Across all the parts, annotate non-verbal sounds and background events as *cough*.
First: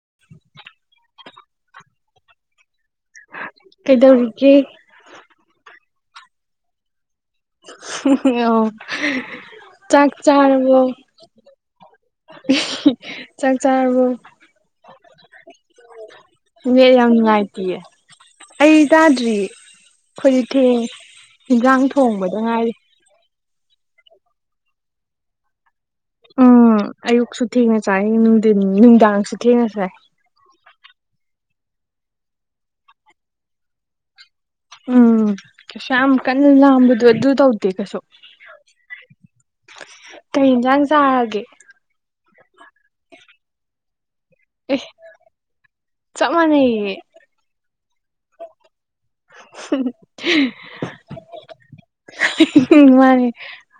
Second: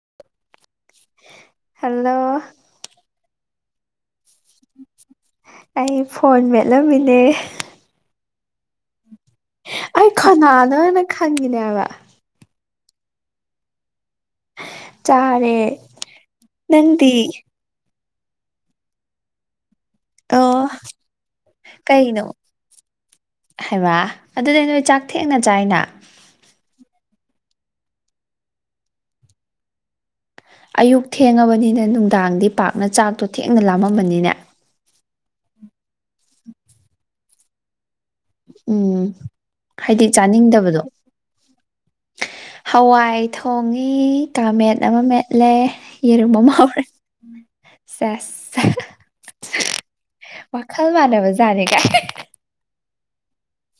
*inaudible* hello ꯀꯩꯗꯧꯔꯤꯒ‌ꯦ ꯑꯩ phone ꯃꯦꯠꯂꯝꯃꯤꯅꯦ ꯑꯣ ꯆꯥꯛ ꯆꯔꯕꯣ ꯈꯪꯈꯤꯅꯦꯕ ꯆꯥꯛ ꯆꯥꯔꯦ ꯆꯥꯔꯕ‌ꫭ *unintelligible* ꯌꯥꯝ ꯅꯪꯗꯤ ꯅꯨꯡꯉꯥꯏ ꯑꯩ ꯇꯥꯗ꯭ꯔꯤ ꯑꯣ ꯀ‌ꫭꯟꯂꯤꯛ ꯐ‌ꯦꯡꯉꯤ ꯌꯦꯟꯖꯥꯡ ꯊꯣꯡꯕꯗ ꯉꯥꯏꯔꯤ ꯍꯩꯃꯥ ꯑꯗꯨꯗꯤ ꯅꯣꯏ ꯆꯥꯛ ꯊꯦꯡꯅ ꯆꯥꯏꯅ ꯎꯝ ꯑꯌꯨꯛꯁꯨ ꯊꯦꯡꯅ ꯆꯥꯏ ꯅꯨꯡꯊꯤꯟ ꯅꯨꯡꯗꯥꯡꯁꯨ ꯊꯦꯡꯅ ꯆꯥꯏ ꯑꯌꯨꯛ ꯊꯦꯡꯉꯕꯅꯤꯅ ꯅꯨꯡꯗꯥꯡꯗꯤ ꯄꯥꯛꯅ ꯆꯥꯛꯇꯣ ꯊꯦꯡꯅ ꯂꯥꯝꯃꯝꯃꯅꯤꯅꯦ ꯎꯝ ꯀꯩꯁꯨꯌꯝ ꯀꯟꯅ ꯂꯝꯕꯗ ꯑꯗꯨ ꯇꯧꯗꯦ ꯀꯩꯁꯨ ꯎꯝ ꯍꯥꯏꯗꯤ ꯀꯩ ꯆꯥꯅꯤꯡꯗꯕꯗꯣ ꯌꯦꯟꯖꯥꯡ ꯆꯥꯔꯒꯦ ꯍꯋꯥꯏ ꯊꯣꯡꯉ‌ꯦ ꯑꯦ ꯀꯥꯡꯃꯠ ꯑꯃ ꯃꯦꯠꯂꯦ ꯆꯞ ꯌꯦꯔꯨꯝ ꯑꯃ ꯍꯧꯔꯦ ꯃꯥꯟꯅꯩꯌꯦ ꯁꯁ ꯋꯥꯈꯜ ꯃꯥꯟꯅꯕꯖꯥꯅꯤꯒꯥꯏ ꯃꯥꯅꯦ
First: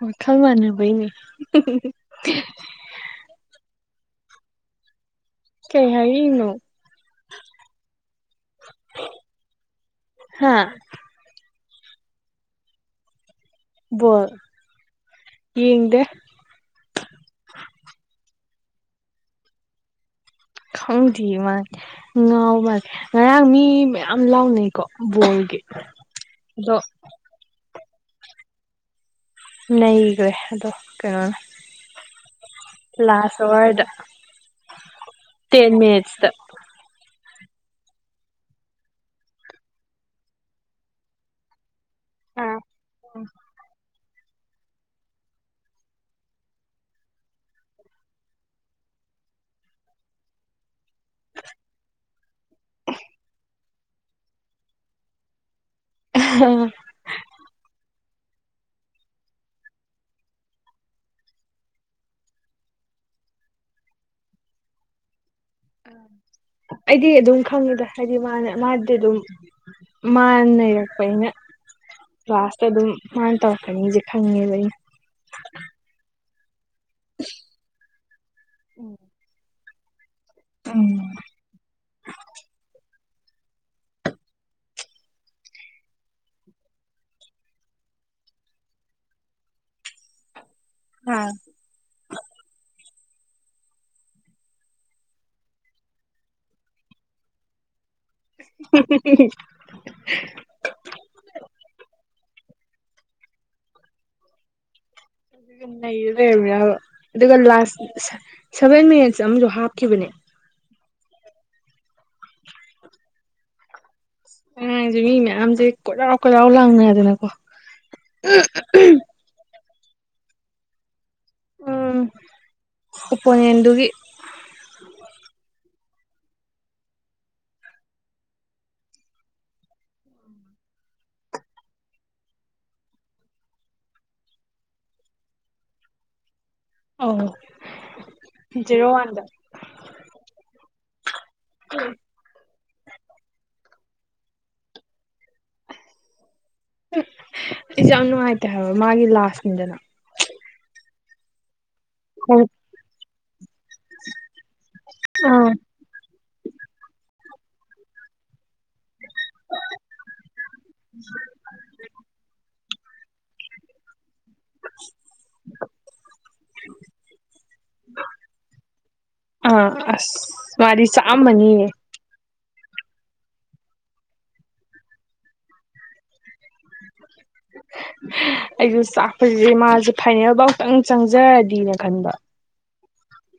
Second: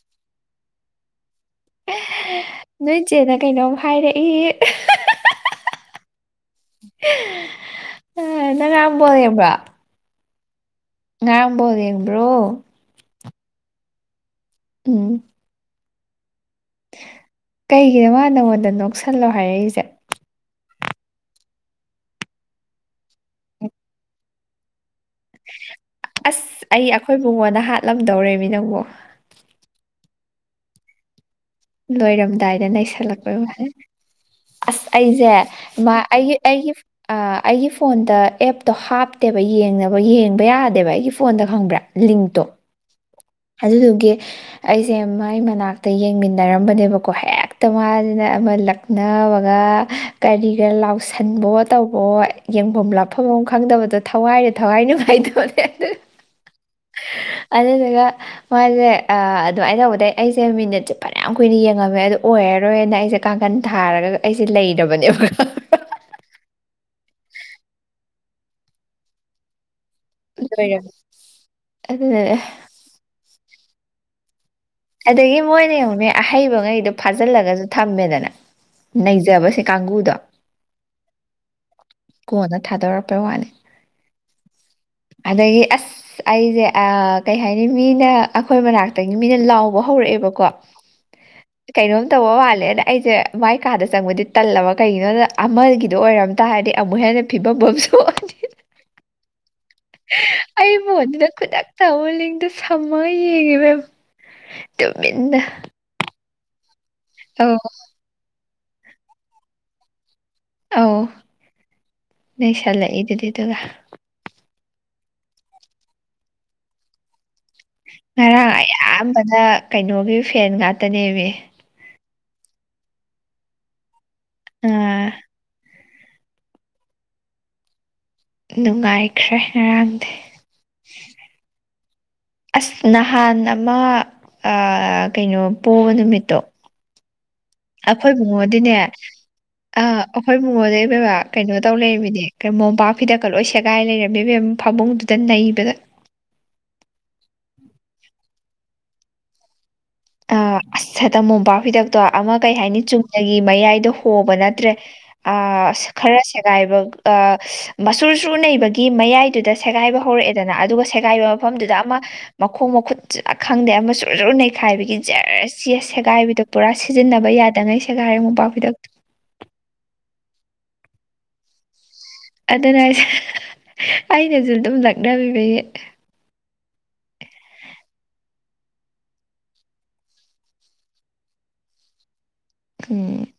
ꯋꯥꯈꯜ ꯃꯥꯟꯅꯕꯩꯅꯦ ꯅꯣꯏ ꯏꯆꯦꯅ ꯀꯩꯅꯣꯝ ꯍꯥꯏꯔꯛꯏ ꯀꯩ ꯍꯥꯏꯔꯛꯏꯅꫭ ꯅꯪ ꯉꯥꯔꯥꯡ ꯕꯣꯜ ꯌꯦꯡꯕ꯭ꯔꯣ ꯍꯥꯥ ꯉꯔꯥꯡ ꯕꯣꯜ ꯌꯦꯡꯕ꯭ꯔꯣ ꯕꫭꯜ ꯎꯝ ꯌꯦꯡꯗꯦ ꯀꯩꯒꯤꯅꯣ ꯃꯥ ꯅꯪꯉꯣꯟꯗ ꯅꯣꯛꯁꯜꯂꯣ ꯍꯥꯏꯔꯛꯏꯁꯦ ꯈꯪꯗꯤꯌ‌ꯦ ꯃꯥ ꯉꯥꯎ ꯃꯥꯜꯂ‌ꯦ ꯉꯔꯥꯡ ꯃꯤ ꯃꯌꯥꯝ ꯂꯥꯎꯅꯩꯀꯣ ꯕꯣꯜꯒꯤ ꯑꯁ ꯑꯗꯣ ꯑꯩ ꯑꯩꯈꯣꯏ ꯕꯨꯡꯉꯣꯅ ꯍꯥꯠꯂꯝꯗꯧꯔꯦꯃꯤ ꯅꯪꯕꯨ ꯅꯩꯒ꯭ꯔ‌ꯦ ꯑꯗꯣ ꯀꯩꯅꯣꯅ ꯂꯣꯏꯔꯝꯗꯥꯏꯗ ꯅꯩꯁꯜꯂꯛꯄꯩ ꯂꯥꯁ ꯋꯥꯅꯤ ꯑꯋꯥꯔꯗ ꯑꯁ ꯑꯩꯁꯦ ꯇꯦꯟ ꯃꯥ ꯃꯤꯅꯤꯠꯁꯇ ꯑꯩꯒꯤ ꯑꯩꯒꯤ ꯑꯥ *inaudible* ꯑꯩꯒꯤ ꯐꯣꯟꯗ ꯑꯦꯞꯇꯣ ꯍꯥꯞꯇꯦꯕ ꯌꯦꯡꯅꯕ ꯌꯦꯡꯕ ꯌꯥꯗꯦꯕ ꯑꯩꯒꯤ ꯐꯣꯟꯗ ꯈꯪꯕ꯭ꯔꯥ ꯂꯤꯡꯛꯇꯣ *unintelligible* ꯑꯗꯨꯗꯨꯒꯤ ꯑꯩꯁꯦ ꯃꯥꯏ ꯃꯅꯥꯛꯇ ꯌꯦꯡꯃꯤꯟꯅꯔꯝꯕꯅꯦꯕꯀꯣ ꯍꯦꯛꯇ ꯃꯥꯁꯤꯅ ꯑꯃ ꯂꯛ ꯅꯕꯒ ꯀꯔꯤꯒ ꯂꯥꯎꯁꯟꯕꯣ ꯇꯧꯕꯣ ꯌꯦꯡꯐꯝ ꯂꯥꯞꯐꯝ ꯑꯃ ꯈꯪꯗꯕꯗꯣ ꯊꯋꯥꯏꯅ ꯊꯋꯥꯏ ꯅꯨꯡꯉꯥꯏꯇꯕꯅꯦ *unintelligible* ꯑꯗꯨꯗꯨꯒ ꯃꯥꯁꯦ ꯑꯗꯨꯃꯥꯏꯅ ꯇꯧꯕꯗꯩ ꯑꯩꯁꯦ ꯃꯤꯅꯠꯁꯦ ꯐꯅꯌꯥꯝ ꯀꯨꯏꯅ ꯌꯦꯡꯉꯝꯃꯦ ꯑꯗꯨ ꯑꯣꯏꯔꯔꯣꯏꯅ ꯑꯩꯁꯦ ꯀꯥꯡꯈꯟ ꯊꯥꯔꯒ ꯑꯩꯁꯦ ꯂꯩꯔꯕꯅꯦꯕ ꯑꯩꯗꯤ ꯑꯗꯨꯝ ꯈꯪꯉꯦꯗ ꯍꯥꯏꯗꯤ ꯃꯥꯅ ꯃꯥꯗꯤ ꯑꯗꯨꯝ ꯂꯣꯏꯔꯕ ꯃꯥꯅꯩꯔꯛꯄꯅꯤꯅ ꯑꯗꯨꯅꯅꯦ ꯂꯥꯁꯇ ꯑꯗꯨꯝ ꯃꯥꯥꯅ ꯇꯧꯔꯛꯀꯅꯤꯁꯤ ꯈꯪꯉꯦꯕ ꯑꯩ ꯑꯗꯒꯤ ꯃꯣꯏꯅ ꯌꯦꯡꯉꯨꯅꯦ ꯑꯍꯩꯕ ꯉꯩ ꯗꯣ ꯐꯥꯖꯤꯜꯂꯒꯁꯨ ꯊꯝꯃꯦꯗꯅ ꯅꯩꯖꯕꯁꯦ ꯀꯥꯡꯒꯨꯗꯣ ꯎꯝ ꯀꯣꯟꯅ ꯊꯥꯗꯣꯔꯛꯄꯩ ꯋꯥꯅꯤ ꯑꯗꯩꯒꯤ ꯑꯁ ꯑ ꯑꯩꯁꯦ ꯀꯩ ꯍꯥꯏꯅꯤ ꯃꯤꯅ ꯑꯩꯈꯣꯏ ꯃꯅꯥꯛꯇꯒꯤ ꯃꯤꯅ ꯂꯥꯎ ꯂꯥꯎꯕ ꯍꯧꯔꯛꯑꯦꯕꯀꯣ ꯑꯥ ꯀꯩꯅꯣꯝ ꯇꯧꯕ ꯃꯥꯜꯂꯦꯅ ꯑꯩꯁꯦ ꯃꯥꯏ ꯀꯥꯗ ꯆꯪꯕꯗꯤ ꯇꯜꯂꯕ ꯀꯩꯒꯤꯅꯣꯗ ꯑꯃꯒꯤꯗꯣ ꯑꯣꯏꯔꯝ ꯇꯥꯔꯗꯤ ꯑꯃꯨꯛ ꯍꯦꯟꯅ ꯐꯤꯕꯝ ꯑꯃ ꯁꯣꯛꯑꯅꯤ *unintelligible* ꯑꯩꯕꯨ ꯑꯗꯨꯗ ꯈꯨꯗꯛꯇ ꯑꯃꯨꯛ ꯂꯤꯡꯗꯣ ꯁꯝꯃꯒ ꯌꯦꯡꯉꯦ ꯏꯕꯦꯝꯃ ꯇꯨꯃꯤꯟꯅ ꯑꯗꯨꯒ ꯅꯩꯔ ꯂꯩꯔꯝꯃꯤꯔꯕ ꯑꯗꯨꯒ ꯑꯧ ꯂꯥꯁ ꯁꯚꯦꯟ ꯃꯤꯅꯠꯁ ꯑꯃꯁꯨ ꯍꯥꯞꯈꯤꯕꯅꯦ ꯑꯧ ꯅꯩꯁꯜꯂꯛꯏꯗꯨꯗꯤ ꯑꯗꯨꯒ *unintelligible* ꯃꯤ ꯃꯌꯥꯝꯁꯦ ꯀꯣꯏꯔꯥꯎ ꯀꯣꯏꯔꯥꯎ ꯂꯥꯎꯅꯗꯅꯀꯣ ꯉꯔꯥꯡ ꯑꯌꯥꯝꯕꯅ ꯀꯩꯅꯣꯒꯤ ꯐꯦꯟ ꯉꯥꯛꯇꯅꯦꯃꯤ ꯎꯝ ꯑꯣꯄꯣꯅꯦꯟꯗꯨꯒꯤ ꯑ ꯅꯨꯡꯉꯥꯏꯈ꯭ꯔꯦ ꯉꯔꯥꯡꯗꯤ *inaudible* ꯑꯁ ꯅꯍꯥꯟ ꯑꯃ ꯀꯩꯅꯣ ꯄꯣꯕ ꯅꯨꯃꯤꯠꯇꯣ ꯑꯧ ꯑꯩꯈꯣꯏ ꯕꯨꯡꯉꯣꯗꯤꯅꯦ ꯖꯦꯔꯣ ꯋꯥꯟꯗ ꯑꯥ ꯑꯩꯈꯣꯏ ꯕꯨꯡꯉꯣꯗꯤ ꯏꯕꯦꯝꯃ ꯀꯩꯅꯣ ꯇꯧ ꯂꯩꯝꯃꯤꯅꯦ ꯀꯩ ꯃꯣꯝꯄꯥꯛ ꯐꯤꯗꯛꯀ ꯂꯣꯏ ꯁꯦꯒꯥꯏ ꯂꯩꯔꯝꯃꯦ ꯏꯕꯦꯝ ꯐꯃꯨꯡꯗꯨꯗ ꯅꯩꯕꯗ ꯑꯩꯁꯨ ꯌꯥꯝ ꯅꯨꯡꯉꯥꯏꯇꯦ ꯍꯥꯏꯕ ꯃꯥꯒꯤ ꯂꯥꯁꯅꯤꯗꯅ ꯑ ꯑꯁ ꯍꯦꯛꯇ ꯃꯣꯡꯄꯥꯛꯐꯤꯗꯛ ꯇꯣ ꯑꯃ ꯀꯩ ꯍꯥꯏꯅꯤ ꯆꯨꯝꯅꯒꯤ ꯃꯌꯥꯏꯗ ꯍꯣꯕ ꯅꯠꯇ꯭ꯔꯦ ꯑ ꯑꯥ ꯈꯔ ꯁꯦꯒꯥꯏꯕ ꯁꯨꯔꯨ ꯁꯨꯔꯨ ꯅꯩꯕ ꯒꯤ ꯃꯌꯥꯏꯗꯨꯗ ꯁꯦꯒꯥꯏꯕ ꯍꯧꯔꯛꯑꯦꯗꯅ ꯑꯗꯨꯒ ꯁꯦꯒꯥꯏꯕ ꯃꯐꯝꯗꯨꯗ ꯑꯃ ꯃꯈꯣꯡ ꯃꯈꯨꯠ ꯈꯪꯗꯦ ꯑꯃ ꯁꯨꯔꯨ ꯁꯨꯔꯨ ꯅꯩꯈꯥꯏꯕꯒꯤ *unintelligible* ꯁꯦꯒꯥꯏꯕꯤꯗꯣ ꯄꯨꯔꯥ ꯁꯤꯖꯤꯟꯅꯕ ꯌꯥꯗꯉꯩ ꯁꯦꯒꯥꯏꯔꯦ ꯃꯣꯄꯥꯛꯄꯤꯗꯛꯇꯨ ꯑꯥ ꯑꯁ ꯃꯥꯗꯤ ꯆꯥꯛꯑꯝꯃꯅꯤꯌꯦ ꯑꯗꯨꯅ ꯑꯩꯅꯁꯨ ꯑꯗꯨꯝ ꯂꯛꯅꯕꯤꯕꯒꯤ ꯑꯩꯁꯨ ꯆꯥꯛꯄꯁꯤꯗꯤ ꯃꯥꯁꯦ ꯐꯥꯏꯅꯦꯜꯐꯥꯎꯇꯪ ꯆꯪꯖꯔꯗꯤꯅ ꯈꯟꯕ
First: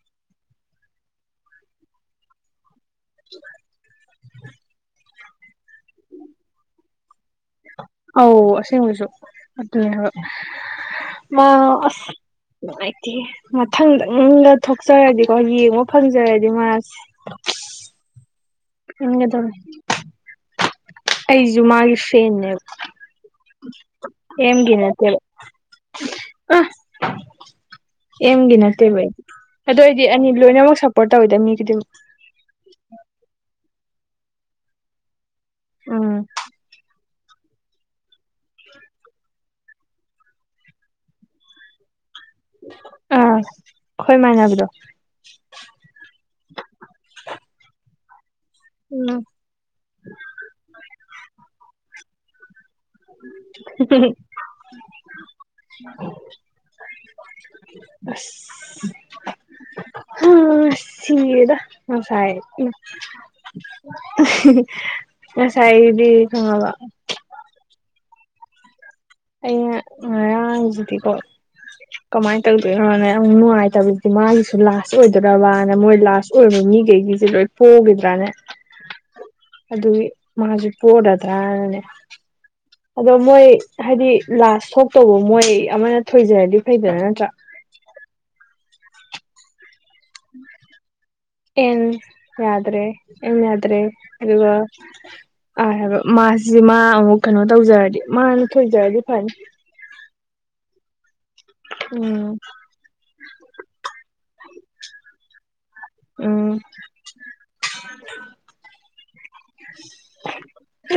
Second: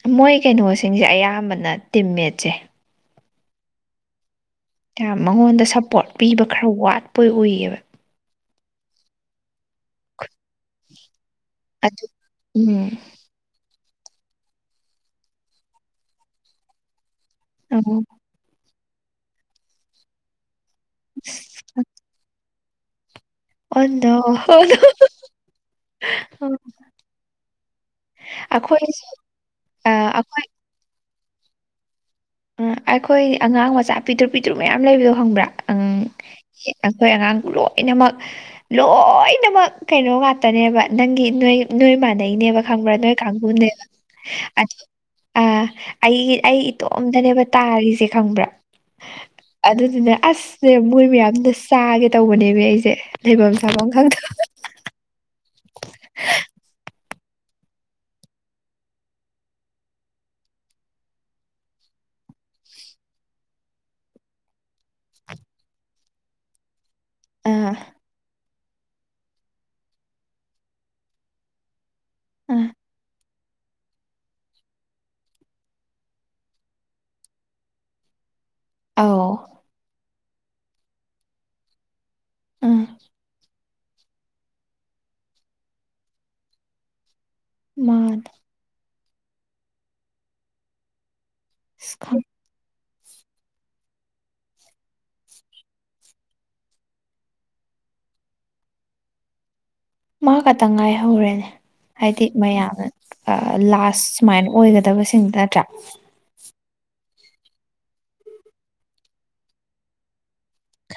ꯑꯝ ꯃꯣꯏ ꯀꯩꯅꯣꯁꯤꯡꯁꯦ ꯑꯌꯥꯝꯕꯅ ꯇꯤꯝꯃꯦꯠꯁꯦ *unintelligible* ꯌꯥꯝ ꯃꯉꯣꯟꯗ ꯁꯞꯄꯣꯔꯠ ꯄꯤꯕ ꯈꯔ ꯋꯥꯠꯄꯣꯏ ꯑꯨꯏꯌꯦꯕ ꯑꯧ ꯑꯁꯦꯡꯕꯩꯁꯨ ꯑꯗꯨ ꯃꯥ ꯑꯗꯨ ꯑꯁ ꯎꯝ ꯅꯨꯡꯉꯥꯏꯇꯦꯍꯦ ꯃꯊꯪꯗꯪꯒ ꯊꯣꯛꯆꯔꯗꯤꯀꯣ ꯌꯦꯡꯕ ꯐꯪꯖꯔꯗꯤ ꯃꯥꯁꯦ ꯑꯝ ꯈꯪꯒꯗꯕꯅꯦ ꯑꯩꯁꯨ ꯃꯥꯒꯤ ꯐꯦꯟꯅꯦꯕ ꯑꯣ ꯅꯣ ꯑꯦꯝꯒꯤ ꯅꯠꯇꯦꯕ ꯑ ꯑꯦꯝꯒꯤ ꯑꯩꯈꯣꯏ ꯅꯠꯇꯦꯕ ꯑꯩꯗꯤ ꯑꯗꯣ ꯑ, ꯑꯩꯗꯤ ꯑꯅꯤ ꯑꯩꯈꯣꯏ ꯂꯣꯏꯅꯃꯛ ꯁꯞꯄꯣꯔꯠ ꯇꯧꯋꯤꯗ ꯃꯤ ꯈꯨꯗꯤꯡꯃꯛ ꯑ ꯑꯩꯈꯣꯏ ꯑꯉꯥꯡ ꯃꯆꯥ ꯄꯤꯛꯇ꯭ꯔꯨ ꯄꯤꯛꯇ꯭ꯔꯨ ꯃꯌꯥꯝ ꯂꯩꯕꯗꯣ ꯈꯪꯕ꯭ꯔꯥ ꯑꯪ ꯎꯝ ꯑꯩꯈꯣꯏ ꯑꯉꯥꯡ ꯂꯣꯏꯅꯃꯛ ꯂꯣꯏꯅꯃꯛ ꯀꯩꯅꯣ ꯉꯥꯛꯇꯅꯦꯕ ꯅꯪꯒꯤ ꯅꯣꯏ ꯅꯣꯏ ꯃꯥꯟꯅꯩꯅꯦꯕ ꯈꯪꯕ꯭ꯔꯥ ꯅꯣꯏ ꯑꯥ ꯀꯥꯡꯕꯨꯅꯦꯕ ꯑꯩꯈꯣꯏ ꯃꯥꯟꯅꯕꯗꯣ ꯑꯗꯨ ꯑ ꯑꯩꯒꯤ ꯑꯩ ꯏꯇꯣꯝꯇꯅꯦꯕ ꯇꯥꯔꯤꯁꯦ ꯈꯪꯕ꯭ꯔꯥ ꯎꯝ ꯑꯗꯨꯗꯨꯅ ꯑꯁꯅꯦ ꯃꯣꯏ ꯃꯌꯥꯝꯅ ꯆꯥꯒꯦ ꯇꯧꯕꯅꯦꯕ ꯑꯩꯁꯦ ꯂꯩꯐꯝ *unintelligible* ꯁꯥꯐꯝ ꯈꯪꯗ ꯑꯁ ꯍꯝ ꯁꯤꯔꯦꯗ ꯉꯁꯥꯏ ꯉꯁꯥꯏꯗꯤ ꯈꯪꯉꯕ ꯑꯥ ꯑꯩꯅ ꯉꯔꯥꯡ ꯖꯤꯗꯤꯀꯣ ꯀꯃꯥꯏꯅ ꯑꯥ ꯇꯧꯗꯣꯏꯅꯣꯅꯦ ꯅꯨꯡꯉꯥꯏꯇꯕꯁꯤꯗꯤ ꯃꯥꯒꯤꯁꯨ ꯂꯥꯁ ꯑꯣꯏꯗꯧꯔꯕꯅ ꯃꯣꯏ ꯂꯥꯁ ꯑꯣꯏꯕ ꯃꯤꯈꯩꯒꯤꯁꯦ ꯂꯣꯏ ꯄꯣꯈꯤꯗ꯭ꯔꯥꯅꯦ ꯑꯧ ꯑꯗꯨꯒꯤ ꯃꯥꯁꯨ ꯄꯣꯔꯗ꯭ꯔꯅꯅꯦ ꯎꯝ ꯑꯗꯣ ꯃꯣꯏ ꯍꯥꯏꯗꯤ ꯂꯥꯁ ꯊꯣꯛꯇꯧꯕ ꯃꯣꯏ ꯑꯃꯅ ꯊꯣꯏꯖꯔꯗꯤ ꯐꯩꯗꯅ ꯅꯠꯇ꯭ꯔꯥ ꯃꯥꯅꯦ ꯑꯦꯟ ꯑꯁ ꯈꯪ ꯌꯥꯗ꯭ꯔꯦ ꯑꯦꯟ ꯌꯥꯗ꯭ꯔꯦ ꯑꯗꯨꯒ ꯑꯥꯔ ꯍꯥꯏꯕ ꯃꯥꯁꯤ ꯃꯥ ꯑꯃꯨꯛ ꯀꯩꯅꯣ ꯇꯧꯖꯔꯗꯤ ꯃꯥꯅ ꯊꯣꯏꯖꯔꯗꯤ ꯐꯅꯤ ꯃꯥ ꯈꯇꯪ ꯉꯥꯏꯍꯧꯔꯦꯅꯦ ꯍꯥꯏꯗꯤ ꯎꯝ ꯃꯌꯥꯝꯅ ꯂꯥꯁ ꯁꯨꯃꯥꯏꯅ ꯑꯣꯏꯒꯗꯕꯁꯤꯡ ꯅꯠꯇ꯭ꯔꯥ ꯎꯝ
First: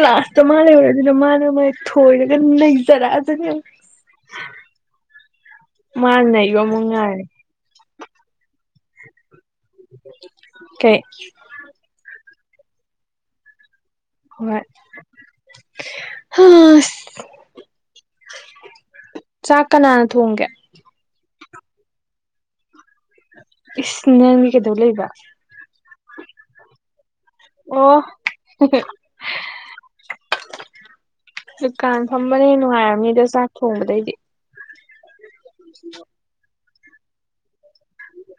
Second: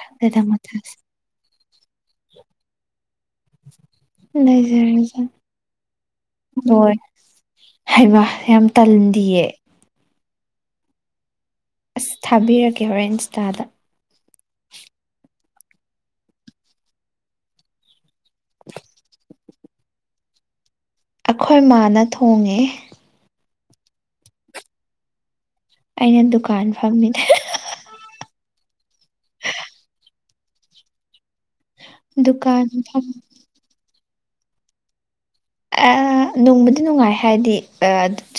ꯂꯥꯁꯇ ꯑꯗꯨꯗ ꯃꯥ ꯃꯊꯥ ꯂꯩꯍꯧꯔꯕꯅꯤꯅ ꯃꯥꯅ ꯃꯥꯥꯏ ꯊꯣꯏꯔꯒ ꯅꯩꯖꯔꯛꯑ ꯂꯩꯖꯔꯖꯅꯤ *unintelligible* ꯃꯥꯅ ꯅꯩꯕ ꯑꯃꯨꯛ ꯂꯣꯏꯔꯦ ꯉꯥꯏꯔꯒꯦ ꯍꯩꯃꯥ ꯌꯥꯝ ꯇꯟꯗꯤꯌꯦ ꯀꯩ ꯑꯁ ꯊꯥꯕꯤꯔꯛꯀꯦ ꯍꯧꯔꯦꯟ ꯏ꯭ꯟꯁꯇꯥꯗ ꯍꯣꯏ ꯍꯁ *inaudible* ꯆꯥꯛ ꯀꯅꯥꯅ ꯊꯣꯡꯒꯦ ꯑꯩꯈꯣꯏ ꯃꯥꯅ ꯊꯣꯡꯉꯦ ꯏꯁ ꯅꯪꯗꯤ ꯀꯩꯗꯧ ꯂꯩꯕ ꯑꯩꯅ ꯗꯨꯀꯥꯟ ꯐꯝꯃꯤ *unintelligible* ꯑꯣ *unintelligible* ꯗꯨꯀꯥꯟ ꯐꯝꯕꯅ ꯍꯦꯟ ꯗꯨꯀꯥꯟ ꯐꯝ ꯅꯨꯡꯉꯥꯏꯔꯝꯅꯤꯗ ꯆꯥꯛ ꯊꯣꯡꯕꯗꯩꯗꯤ ꯅꯨꯡꯕꯨꯗꯤ ꯅꯨꯡꯉꯥꯏ ꯍꯥꯏꯗꯤ ꯑ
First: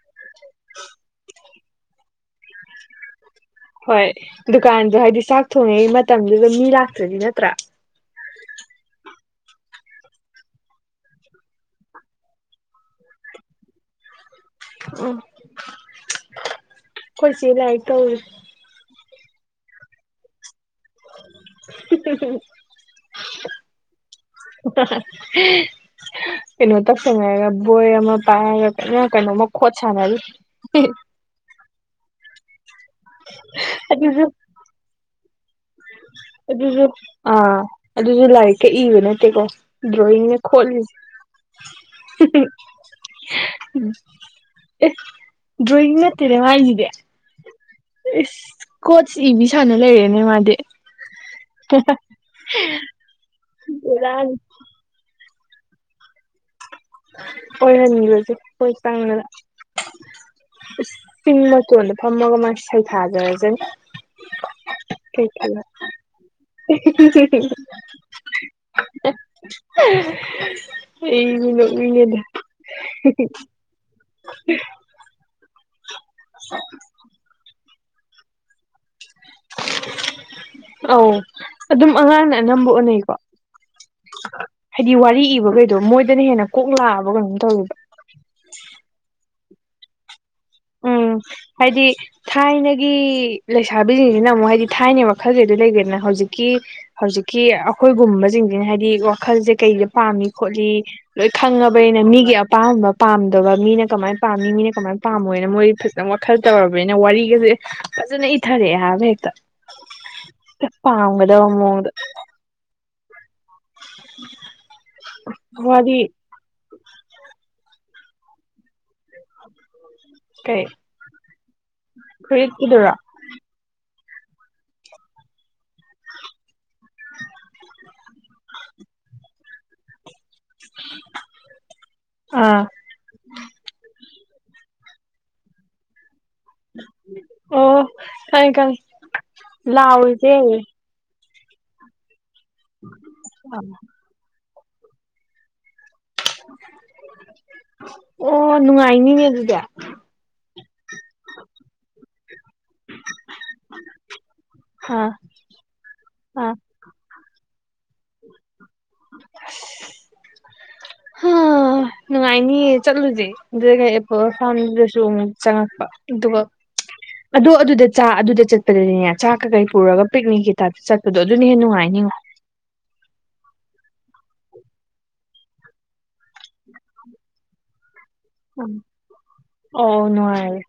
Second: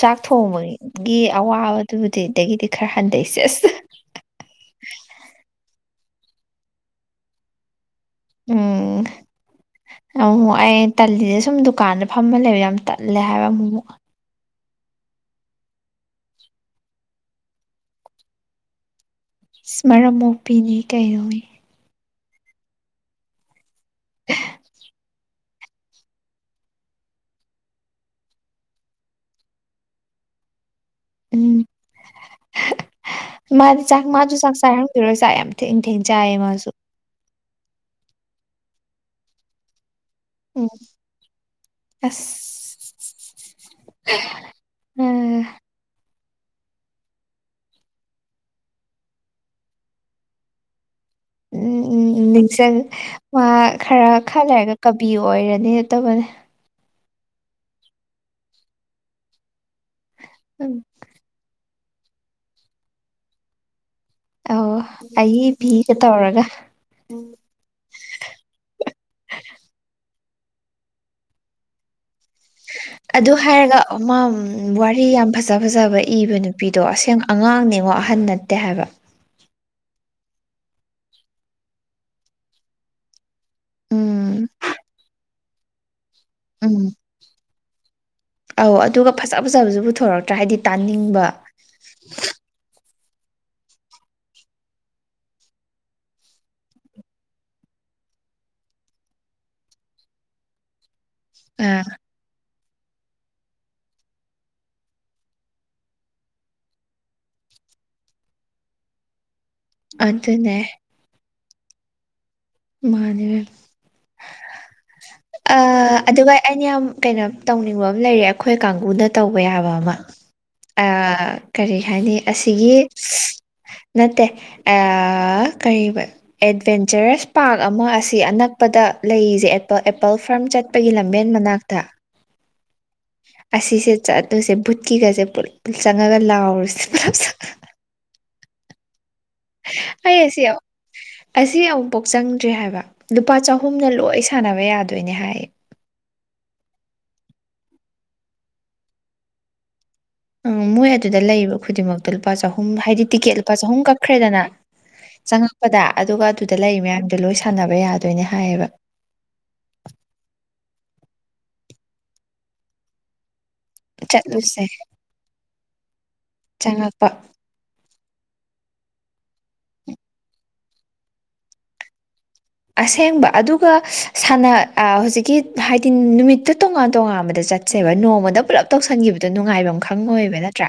ꯆꯥꯛ ꯊꯣꯡꯕꯒꯤ ꯑꯋꯥꯕꯗꯨꯕꯨꯗꯤꯗꯒꯤꯗꯤ ꯈꯔ ꯍꯟꯊꯩ ꯁꯦꯁ ꯍꯣꯏ ꯗꯨꯀꯥꯟꯗꯣ ꯍꯥꯏꯗꯤ ꯆꯥꯛ ꯊꯣꯡꯉꯤꯉꯩ ꯃꯇꯝꯗꯨꯗ ꯃꯤ ꯂꯥꯛꯇ꯭ꯔꯗꯤ ꯅꯠꯇ꯭ꯔꯥ *inaudible* ꯑꯃꯨꯃꯨꯛ ꯑꯩ ꯇꯜꯂꯤꯁꯦ ꯁꯨꯝ ꯗꯨꯀꯥꯟꯗ ꯐꯝꯕ ꯂꯩꯕ ꯌꯥꯝ ꯇꯜꯂꯦ ꯍꯥꯏꯕ ꯑꯃꯨꯛ ꯑꯃꯨꯛ ꯎ ꯑꯩꯈꯣꯏ ꯆꯦ ꯂꯥꯏꯔꯤꯛ ꯇꯧꯔꯤ ꯏꯁ ꯃꯔꯝ ꯃꯣꯛꯄꯤꯅꯤ ꯀꯩꯅꯣ *unintelligible* *unintelligible* ꯀꯩꯅꯣ ꯇꯧꯁꯟꯅꯔꯒ ꯕꯣꯏ ꯑꯃ ꯄꯥꯏꯔꯒ ꯀꯟꯅ ꯀꯩꯅꯣꯃ ꯈꯣꯠ ꯁꯥꯟꯅꯔꯤ ꯎꯝ ꯃꯥꯗꯤ ꯆꯥꯛ ꯑꯗꯨꯁꯨ ꯃꯥꯁꯨ ꯆꯥꯛ ꯆ *inaudible* ꯔꯣꯏ ꯆꯥꯛ ꯌꯥꯝ ꯊꯦꯡ ꯊꯦꯡ ꯆꯥꯏꯌꯦ ꯃꯥꯁꯨ ꯑꯗꯨꯁꯨ ꯑꯥ ꯑꯗꯨꯁꯨ ꯂꯥꯏꯔꯤꯛꯀ ꯏꯕ ꯅꯠꯇꯦꯀꯣ ꯗ꯭ꯔꯣꯋꯤꯡꯅꯦ ꯎꯝ ꯈꯣꯠꯂꯤꯁꯦ ꯑꯁ *unintelligible* ꯑ *unintelligible* ꯗ꯭ꯔꯣꯋꯤꯡ ꯅꯠꯇꯦꯅꯦ ꯃꯥꯏꯁꯤꯗꯤ ꯑꯦ ꯀꯣꯆ ꯏꯕꯤ ꯁꯥꯟꯅ ꯂꯩꯔꯦꯅꯦ ꯃꯥꯗꯤ ꯎꯝ ꯎꯝ ꯎꯝ ꯅꯤꯡꯁꯪ ꯃꯥ ꯈꯔ ꯕꯦꯔꯥꯅꯤ ꯈ ꯂꯩꯔꯒ ꯀꯕꯤ ꯑꯣꯏꯔꯅꯤ ꯇꯧꯕꯅꯦ ꯑꯣꯏꯍꯟꯈꯔꯁꯦ ꯑꯩꯈꯣꯏ ꯆꯪꯗꯅ ꯎꯝ ꯆꯤꯡ ꯃꯇꯣꯟꯗ ꯐꯝꯃ ꯃ ꯁꯩꯊꯖꯔꯁꯅꯤ ꯑꯣ ꯑꯏꯕꯤꯒ ꯇꯧꯔꯒ *unintelligible* *unintelligible* ꯑꯩꯗꯤꯕ ꯄꯦꯜꯂꯦꯗ *unintelligible* ꯑꯗꯨ ꯍꯥꯏꯔꯒ ꯑꯃꯥ ꯋꯥꯔꯤ ꯌꯥꯝ ꯐꯖ ꯐꯖꯕ ꯏꯕ ꯅꯨꯄꯤꯗꯣ ꯑꯁꯦꯡ ꯑꯉꯥꯡꯅꯦꯉꯣ ꯑꯍꯟ ꯅꯠꯇꯦ ꯍꯥꯏꯕ ꯑꯧ ꯑꯗꯨꯝ ꯑꯉꯥꯡꯅ ꯑꯅꯝꯕ ꯑꯣꯏꯅꯩꯀꯣ ꯎꯝ ꯍꯥꯏꯗꯤ ꯋꯥꯔꯤ ꯏꯕꯈꯩꯗꯣ ꯃꯣꯏꯗꯅ ꯍꯦꯟꯅ ꯀꯣꯛ ꯎꯝ ꯂꯥꯛꯑꯕ ꯀꯩꯅꯣꯝ ꯇꯧꯋꯦꯕ ꯑꯧ ꯑꯗꯨꯒ ꯐꯖ ꯐꯖꯕꯁꯨ ꯄꯨꯊꯣꯔꯛꯇ꯭ꯔꯥ ꯍꯥꯏꯗꯤ ꯎꯝ ꯇꯥꯅꯤꯡꯕ ꯍꯥꯏꯗꯤ ꯊꯥꯏꯅꯒꯤ ꯂꯩꯁꯥꯕꯤꯁꯤꯡꯁꯤꯅ ꯑꯃꯨꯛ ꯍꯥꯏꯗꯤ ꯊꯥꯏꯅꯒꯤ ꯋꯈꯜꯗ ꯂꯩꯈ꯭ꯔꯦꯗꯅ ꯍꯧꯖꯤꯛꯀꯤ ꯍꯧꯖꯤꯛꯀꯤ ꯑꯩꯈꯣꯏꯒꯨꯝꯕ ꯁꯤꯡꯁꯤꯅ ꯍꯥꯏꯗꯤ ꯋꯥꯈꯜꯁꯦ ꯀꯩꯗ ꯄꯥꯝꯃꯤ ꯈꯣꯠꯂꯤ ꯂꯣꯏ ꯑ ꯈꯪꯉꯕꯅꯤꯅ ꯃꯤꯒꯤ ꯑꯄꯥꯝꯕ ꯄꯥꯝꯗꯕ ꯃꯤꯅ ꯀꯃꯥꯏꯅ ꯄꯥꯝꯃꯤ ꯃꯤꯅ ꯀꯃꯥꯏꯅ ꯄꯥꯝꯃꯣꯏꯅ ꯃꯣꯏ ꯐꯖꯅ ꯋꯥꯈꯜ ꯇꯧꯔꯕꯅꯤꯅ ꯋꯥꯔꯤꯒꯁꯦ ꯐꯖꯅ ꯏꯊꯔꯛꯑꯦ ꯍꯥꯏꯕ ꯍꯦꯛꯇ ꯑꯗꯨꯅꯦ ꯄꯥꯝꯒꯗꯕ ꯃꯑꯣꯡꯗ ꯃꯥꯅꯦ ꯑ ꯋꯥꯔꯤ ꯑꯗꯨꯒ ꯑꯩꯅ ꯌꯥꯝ ꯀꯩꯅꯣ ꯇꯧꯅꯤꯡꯕ ꯑꯃ ꯂꯩꯔꯦ ꯑꯩꯈꯣꯏ ꯀꯥꯡꯒꯨꯅ ꯇꯧꯕ ꯌꯥꯕ ꯑꯃ ꯀꯩ ꯑ ꯀꯔꯤ ꯍꯥꯏꯅꯤ ꯑꯁꯤꯒꯤ ꯐꯨꯔꯤꯠꯀꯤꯗꯨꯔꯣ ꯅꯠꯇꯦ ꯑ ꯀꯔꯤꯕ ꯑꯦꯠꯕꯦꯟ ꯄꯥꯔꯛ ꯑꯃ ꯑꯁꯤ ꯑꯅꯛꯄꯗ ꯂꯩꯔꯤꯁꯦ ꯑꯦꯄꯜ ꯑꯦꯄꯜ ꯐꯥꯔꯝ ꯆꯠꯄꯒꯤ ꯂꯝꯕꯦꯟ ꯃꯅꯥꯛꯇ ꯑꯥ ꯑꯁꯤꯁꯦ ꯆꯠꯄꯁꯦ ꯕꯨꯠꯀꯤꯒꯁꯦ ꯄꯨꯂꯞ ꯄꯨꯟ ꯆꯪꯉꯒ ꯂꯥꯎꯔꯨꯁꯦ ꯑꯣ ꯈꯪꯉꯦ ꯈꯪꯉꯦ ꯑꯩ ꯂꯥꯎꯔꯤꯁꯦ ꯑꯁꯤ ꯑꯁꯤ ꯑꯃꯨꯛꯐꯧ ꯆꯪꯗ꯭ꯔꯤ ꯍꯥꯏꯕ ꯂꯨꯄꯥ ꯆꯍꯨꯝꯅ ꯂꯣꯏ ꯁꯥꯟꯅꯕ ꯌꯥꯗꯣꯏꯅꯦ ꯍꯥꯏꯌꯦ ꯑꯣ ꯅꯨꯡꯉꯥꯏꯅꯤꯅꯦ ꯑꯗꯨꯗꯤ ꯑꯝ ꯃꯣꯏ ꯑꯗꯨꯗ ꯂꯩꯕ ꯈꯨꯗꯤꯡꯃꯛꯇꯣ ꯂꯨꯄꯥ ꯆꯍꯨꯝ ꯍꯥꯏꯗꯤ ꯇꯤꯀꯦꯠ ꯂꯨꯄꯥ ꯆꯍꯨꯝ ꯀꯛꯈ꯭ꯔꯦꯗꯅ ꯑꯥ ꯆꯪꯉꯛꯄꯗ ꯑꯗꯨꯒ ꯑꯗꯨꯗ ꯂꯩꯔꯤ ꯃꯌꯥꯝꯗꯣ ꯂꯣꯏ ꯁꯥꯟꯅꯕ ꯌꯥꯗꯣꯏꯅꯦ ꯍꯥꯏꯌꯦꯕ ꯍ ꯅꯨꯡꯉꯥꯏꯅꯤꯌꯦ ꯆꯠꯂꯨꯁꯦ ꯑꯗꯨꯒ ꯑꯦꯄꯜ ꯆꯠꯂꯨꯁꯦ ꯐ꯭ꯔꯥꯝꯗꯁꯨ ꯑꯃꯨꯛ ꯆꯪꯉꯛꯄ ꯑꯗꯨꯒ ꯆꯪꯉꯛꯄ ꯑꯗꯣ ꯑꯗꯨꯗ ꯆꯥ ꯑꯗꯨꯗ ꯆꯠꯄꯗꯗꯤꯅꯦ ꯆꯥꯛ ꯀꯀꯩ ꯄꯨꯔꯒ ꯄꯤꯛꯅꯤꯛꯀꯤ ꯇꯥꯏꯞꯇ ꯆꯠꯄꯗꯣ ꯑꯗꯨꯅ ꯍꯦꯟꯅ ꯅꯨꯡꯉꯥꯏꯅꯤꯉꯣ ꯑꯁꯦꯡꯕ ꯑꯗꯨꯒ ꯁꯅ ꯑ ꯍꯧꯖꯤꯛꯀꯤ ꯍꯥꯏꯗꯤ ꯅꯨꯃꯤꯠꯇꯣ ꯇꯣꯉꯥꯟ ꯇꯣꯉꯥꯟꯕꯗ ꯆꯠ ꯁꯦꯕ ꯅꯣꯡꯃꯗ ꯄꯨꯂꯞ ꯇꯧꯁꯟꯈꯤꯕꯗꯣ ꯅꯨꯡꯉꯥꯏꯕꯝ ꯑꯣ ꯈꯪꯉꯧꯏꯕ ꯅꯨꯡꯉꯥꯏꯔꯦ ꯅꯠꯇ꯭ꯔꯥ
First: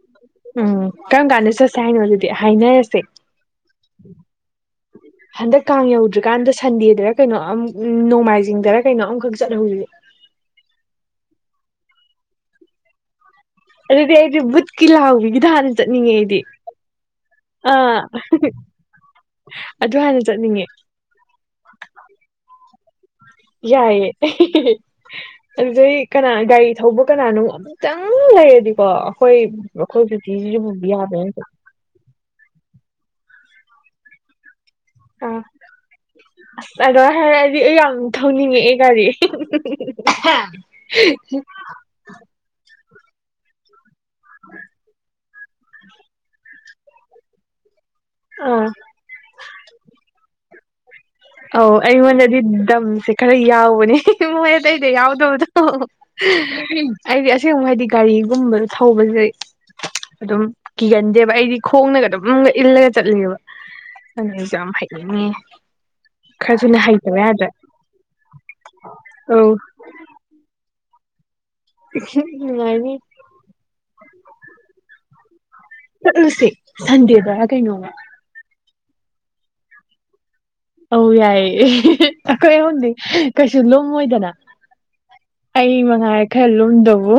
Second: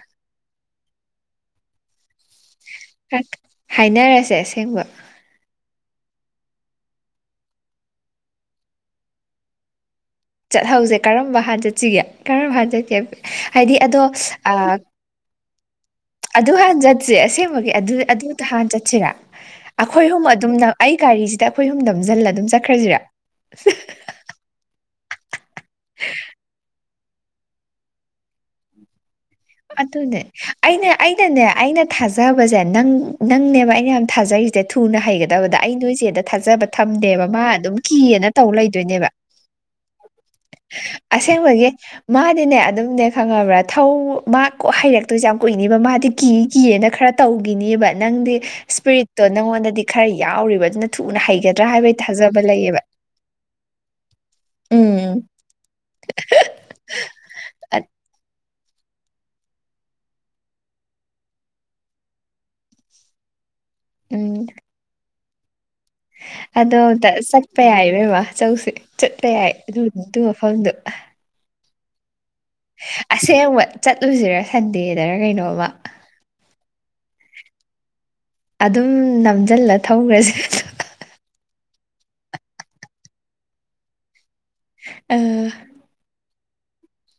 ꯎꯝ ꯀꯔꯝ ꯀꯥꯟꯗ ꯆꯠꯁꯦ ꯍꯥꯏꯅꯣ ꯑꯗꯨꯗꯤ ꯍꯥꯏꯅꯔꯁꯦ ꯈꯔ ꯍꯥꯏꯅꯔꯁꯦ ꯑꯁꯦꯡꯕ ꯍꯟꯗꯛ ꯀꯥꯡ ꯌꯧꯗ꯭ꯔꯤꯀꯥꯟꯗ ꯁꯟꯗꯦꯗꯔ ꯀꯩꯅꯣ ꯑꯃꯝ ꯅꯣꯡꯃꯥꯏꯖꯤꯡꯗꯔ ꯀꯩꯅꯣ ꯑꯝꯈꯛ ꯆꯠꯍꯧꯁꯦ ꯆꯠꯍꯧꯁꯦ ꯀꯔꯝꯕ ꯍꯥꯟ ꯆꯠꯁꯤꯒꯦ ꯀꯔꯝꯕ ꯍꯥꯟ ꯆꯠꯁꯤ ꯒꯦ ꯍꯥꯏ ꯍꯥꯏꯗꯤ ꯑꯗꯣ ꯑꯗꯨꯗꯤ ꯑꯩꯗꯤ ꯑꯥ ꯕꯨꯠꯀꯤ ꯂꯥꯎꯕꯤꯒꯤꯗ ꯍꯥꯟꯅ ꯆꯠꯅꯤꯡꯉꯦ ꯑꯩꯗꯤ ꯑꯗꯨ ꯍꯥꯟ ꯆꯠꯁꯦ ꯑꯁꯦꯡꯕꯒꯤ ꯑꯥ ꯑꯗꯨꯗ ꯑꯗꯨꯗ ꯍꯥꯟ ꯆꯠꯁꯤꯔꯥ ꯑꯗꯨ ꯑꯩꯈꯣꯏ ꯍꯥꯟꯅ ꯑꯍꯨꯝ ꯑꯗꯨꯝ ꯆꯠꯅꯤꯡꯉꯦ ꯅꯝ ꯑꯩ ꯒꯥꯔꯤꯁꯤꯗ ꯑꯩꯈꯣꯏ ꯑꯍꯨꯝ ꯅꯝꯁꯤꯜꯂ ꯑꯗꯨꯝ ꯆꯠꯈ꯭ꯔꯁꯤꯔꯥ ꯌꯥꯏꯌꯦ *unintelligible* ꯑꯗꯨꯗꯩ ꯀꯅꯥ ꯒꯥꯔꯤ ꯊꯧꯕ ꯀꯅꯥꯅꯣ ꯑꯃꯨꯛꯇꯪ ꯂꯩꯔꯗꯤꯀꯣ ꯑꯩꯈꯣꯏ ꯑꯗꯨꯅꯦ ꯑꯩꯈꯣꯏ *inaudible* ꯑꯩꯅ ꯌꯥꯕꯅ ꯑꯩꯅꯅꯦ ꯑꯩꯅ ꯊꯥꯖꯕꯁꯦ ꯅꯪ ꯅꯪꯅꯦꯕ ꯑꯩ ꯌꯥꯝ ꯊꯥꯖꯩ ꯁꯦ ꯊꯨꯅ ꯑꯥ ꯍꯩꯒꯗꯕꯗ ꯑꯩ ꯅꯣꯏ ꯆꯦꯗ ꯊꯥꯖꯕ ꯑꯗꯨꯃꯥꯏ ꯊꯝꯗꯦꯕ ꯃꯥ ꯍꯥꯏꯔꯛꯑꯗꯤ ꯑꯗꯨꯝ ꯑꯩ ꯌꯥꯝ ꯀꯤꯅ ꯇꯧ ꯂꯩꯗꯣꯏꯅꯦꯕ ꯍꯥ ꯑꯁꯦꯡꯕꯒꯤ *inaudible* ꯃꯥꯗꯤꯅꯦ ꯑꯗꯨꯝꯅꯦ ꯈꯪꯉꯕ꯭ꯔꯥ ꯊꯧ ꯃꯥ ꯀꯣ ꯍꯩꯔꯛꯇꯣꯏꯁꯦ ꯌꯥꯝ ꯀꯨꯏꯅꯦꯕ ꯃꯥꯗꯤ ꯀꯤ ꯀꯤꯌꯦꯅ ꯈꯔ ꯇꯧꯒꯤꯅꯤꯕ ꯅꯪꯗꯤ ꯑꯥ ꯏꯁꯄꯤꯔꯤꯠ ꯇꯣ ꯅꯪꯉꯣꯟꯗꯗꯤ ꯈꯔ ꯌꯥꯎꯔꯤꯕ ꯑꯗꯨꯅ ꯊꯨꯅ ꯍꯩꯒꯗ꯭ꯔꯥ ꯑꯧ ꯍꯥꯏꯕꯒꯤ ꯑꯩꯉꯣꯟꯗꯗꯤ ꯊꯥꯖꯕ ꯂꯩꯌꯦꯕ ꯗꯝꯁꯦ ꯈꯔ ꯌꯥꯎꯕꯅꯦ *unintelligible* ꯃꯣꯏ ꯑꯇꯩꯗ ꯎꯝ ꯌꯥꯎꯗꯕꯗꯣ ꯑꯩꯗꯤ ꯑꯁꯦꯡꯕ ꯍꯥꯏꯗꯤ ꯑ- ꯒꯥꯔꯤꯒꯨꯝꯕꯗ ꯊꯧꯕꯁꯦ ꯑꯗꯨꯝ ꯀꯤꯒꯟꯗꯦꯕ ꯑꯩꯗꯤ ꯈꯣꯡꯅꯒ ꯑꯗꯨꯝꯒ ꯏꯜꯂꯒ ꯆꯠꯂꯦꯕ ꯑꯗꯨꯅ ꯎꯝ ꯌꯥꯝ ꯍꯥꯏꯅꯤꯉꯦ ꯑꯗꯣ ꯑꯝꯇ ꯆꯠꯄ ꯌꯥꯏ ꯏꯕꯦꯝꯃ ꯆꯧꯁꯦ ꯆꯠꯄ ꯑꯧ ꯌꯥꯏ ꯑꯗꯨ ꯑꯗꯨ ꯃꯐꯝꯗꯨ *unintelligible* ꯅꯨꯡꯉꯥꯏꯅꯤ ꯑꯁꯦꯡꯕ ꯆꯠꯂꯨꯁꯤꯔꯥ ꯁꯟꯗꯦꯗꯔ ꯀꯩꯅꯣꯝꯃ ꯆꯠꯂꯨꯁꯤ ꯁꯟꯗꯦꯗꯔ ꯀꯩꯅꯣꯃ ꯑꯗꯨꯝ ꯅꯝꯖꯜꯂ ꯊꯧꯈ꯭ꯔꯁꯦ ꯑꯧ ꯌꯥꯏꯌꯦ *unintelligible* ꯑꯩꯈꯣꯏ ꯑꯍꯨꯝꯗꯤ ꯀꯩꯁꯨ ꯂꯨꯝꯃꯣꯏꯗꯅ ꯑꯥ ꯑꯩ ꯃꯉꯥꯏꯔꯦ ꯈꯔ ꯂꯨꯝꯗꯧꯕꯣ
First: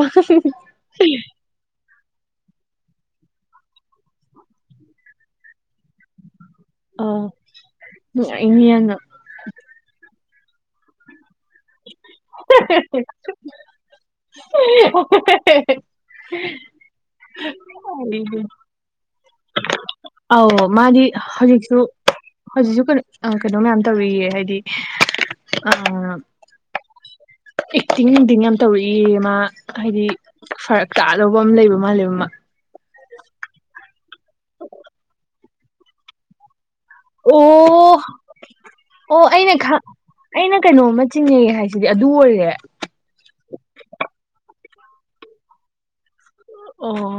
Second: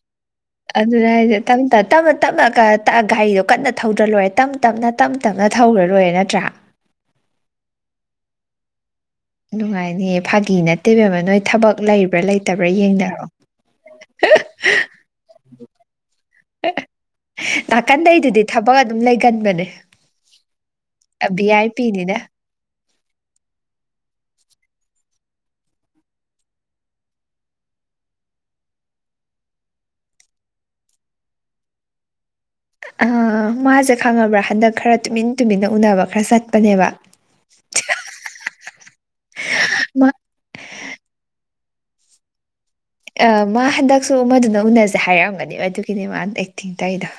ꯑꯗꯨꯅꯦ ꯍꯥꯏꯁꯦ ꯇꯪꯇ ꯇꯞꯅ ꯇꯞꯅꯒ ꯇ ꯒꯥꯔꯤꯗꯣ ꯀꯟꯅ ꯊꯧꯗ꯭ꯔ ꯂꯣꯏꯔꯦ ꯇꯝ ꯇꯝꯅ ꯇꯝ ꯇꯝꯅ ꯊꯧꯔ ꯂꯣꯏꯔꯦ ꯅꯠꯇ꯭ꯔꯥ ꯑꯥ ꯅꯨꯡꯉꯥꯏꯅꯤ ꯌꯥꯝꯅ ꯅꯨꯡꯉꯥꯏꯅꯤꯌꯦ ꯐꯥꯒꯤ ꯅꯠꯇꯦ ꯏꯕꯦꯝꯃ ꯅꯣꯏ ꯊꯕꯛ ꯂꯩꯕ꯭ꯔꯥ ꯂꯩꯇꯕ꯭ꯔꯥ ꯌꯦꯡꯅꯔꯣ *unintelligible* ꯅꯥꯀꯟꯗꯩꯗꯨꯗꯤ ꯊ ꯕꯛ ꯑꯗꯨꯝ ꯂꯩꯒꯟꯕꯅꯦ ꯑꯧ ꯃꯥꯗꯤ ꯑ ꯚꯤ ꯑꯥꯏ ꯍꯧꯖꯤꯛꯁꯨ ꯄꯤꯅꯤꯅ ꯍꯧꯖꯤꯛꯁꯨ ꯀꯩꯅꯣ ꯀꯩꯅꯣ ꯃꯌꯥꯝ ꯇꯧꯔꯤꯌꯦ ꯍꯥꯏꯗꯤ ꯑ ꯑꯦꯛꯇꯤꯡ ꯅꯨꯡꯇꯤꯡ ꯌꯥꯝ ꯇꯧꯔꯛꯏ ꯃꯥ ꯍꯥꯏꯗꯤ ꯐꯔꯛ ꯇꯥꯗꯧꯕ ꯑꯃ ꯂꯩꯕ ꯃꯥꯜꯂꯦꯕ ꯃꯥ ꯑꯥ ꯃꯥꯁꯦ ꯈꯪꯉꯕ꯭ꯔꯥ ꯍꯟꯗꯛ ꯈꯔ ꯇꯨꯃꯤꯟ ꯇꯨꯃꯤꯟꯅ ꯎꯅꯕ ꯈꯔ ꯆꯠꯄꯅꯦꯕ ꯎ ꯑꯣ ꯑꯩꯅ ꯈꯪ ꯃꯥ ꯑꯩꯅ ꯀꯩꯅꯣꯝꯃ ꯆꯤꯡꯅꯩ ꯍꯥꯏꯁꯤꯗꯤ ꯑꯗꯨ ꯑꯣꯏꯔꯦ ꯑ ꯃꯥ ꯍꯟꯗꯛꯁꯨ ꯑꯃꯗꯨꯅ ꯎꯅꯁꯦ ꯍꯥꯏꯔꯛꯑꯝꯒꯅꯦꯕ ꯑꯗꯨꯒꯤꯅꯦ ꯃꯥꯅ ꯑꯦꯛꯇꯤꯡ ꯇꯧꯔꯤꯗꯣ ꯑꯣ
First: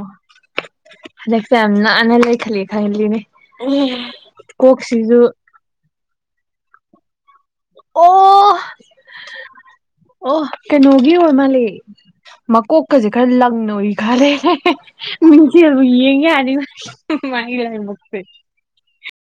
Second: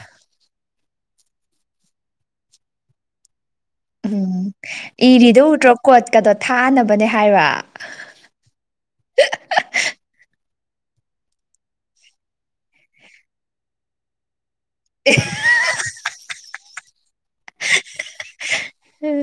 ꯍꯟꯗꯛꯁꯦ ꯌꯥꯝ ꯅꯥꯟꯅ ꯂꯩ ꯈꯜꯂꯤꯅꯦ ꯑꯦ ꯀꯣꯛꯁꯤꯖꯨ ꯀꯣꯠꯀꯥꯗꯣ ꯊꯥꯅꯕꯅꯦ ꯍꯥꯏꯕ ꯑꯣ ꯑꯣ ꯀꯩꯅꯣꯒꯤ ꯑꯣꯏ ꯃꯥꯜꯂꯦ ꯃꯀꯣꯛꯀꯁꯦ ꯈꯔ ꯂꯪꯅ ꯎꯏ ꯈꯜꯂꯦ ꯃꯤꯡꯁꯦꯜꯕꯨ ꯌꯦꯡ ꯌꯥꯅꯤꯅꯦ ꯃꯥꯒꯤ ꯂꯥꯏꯕꯛꯁꯦ *unintelligible*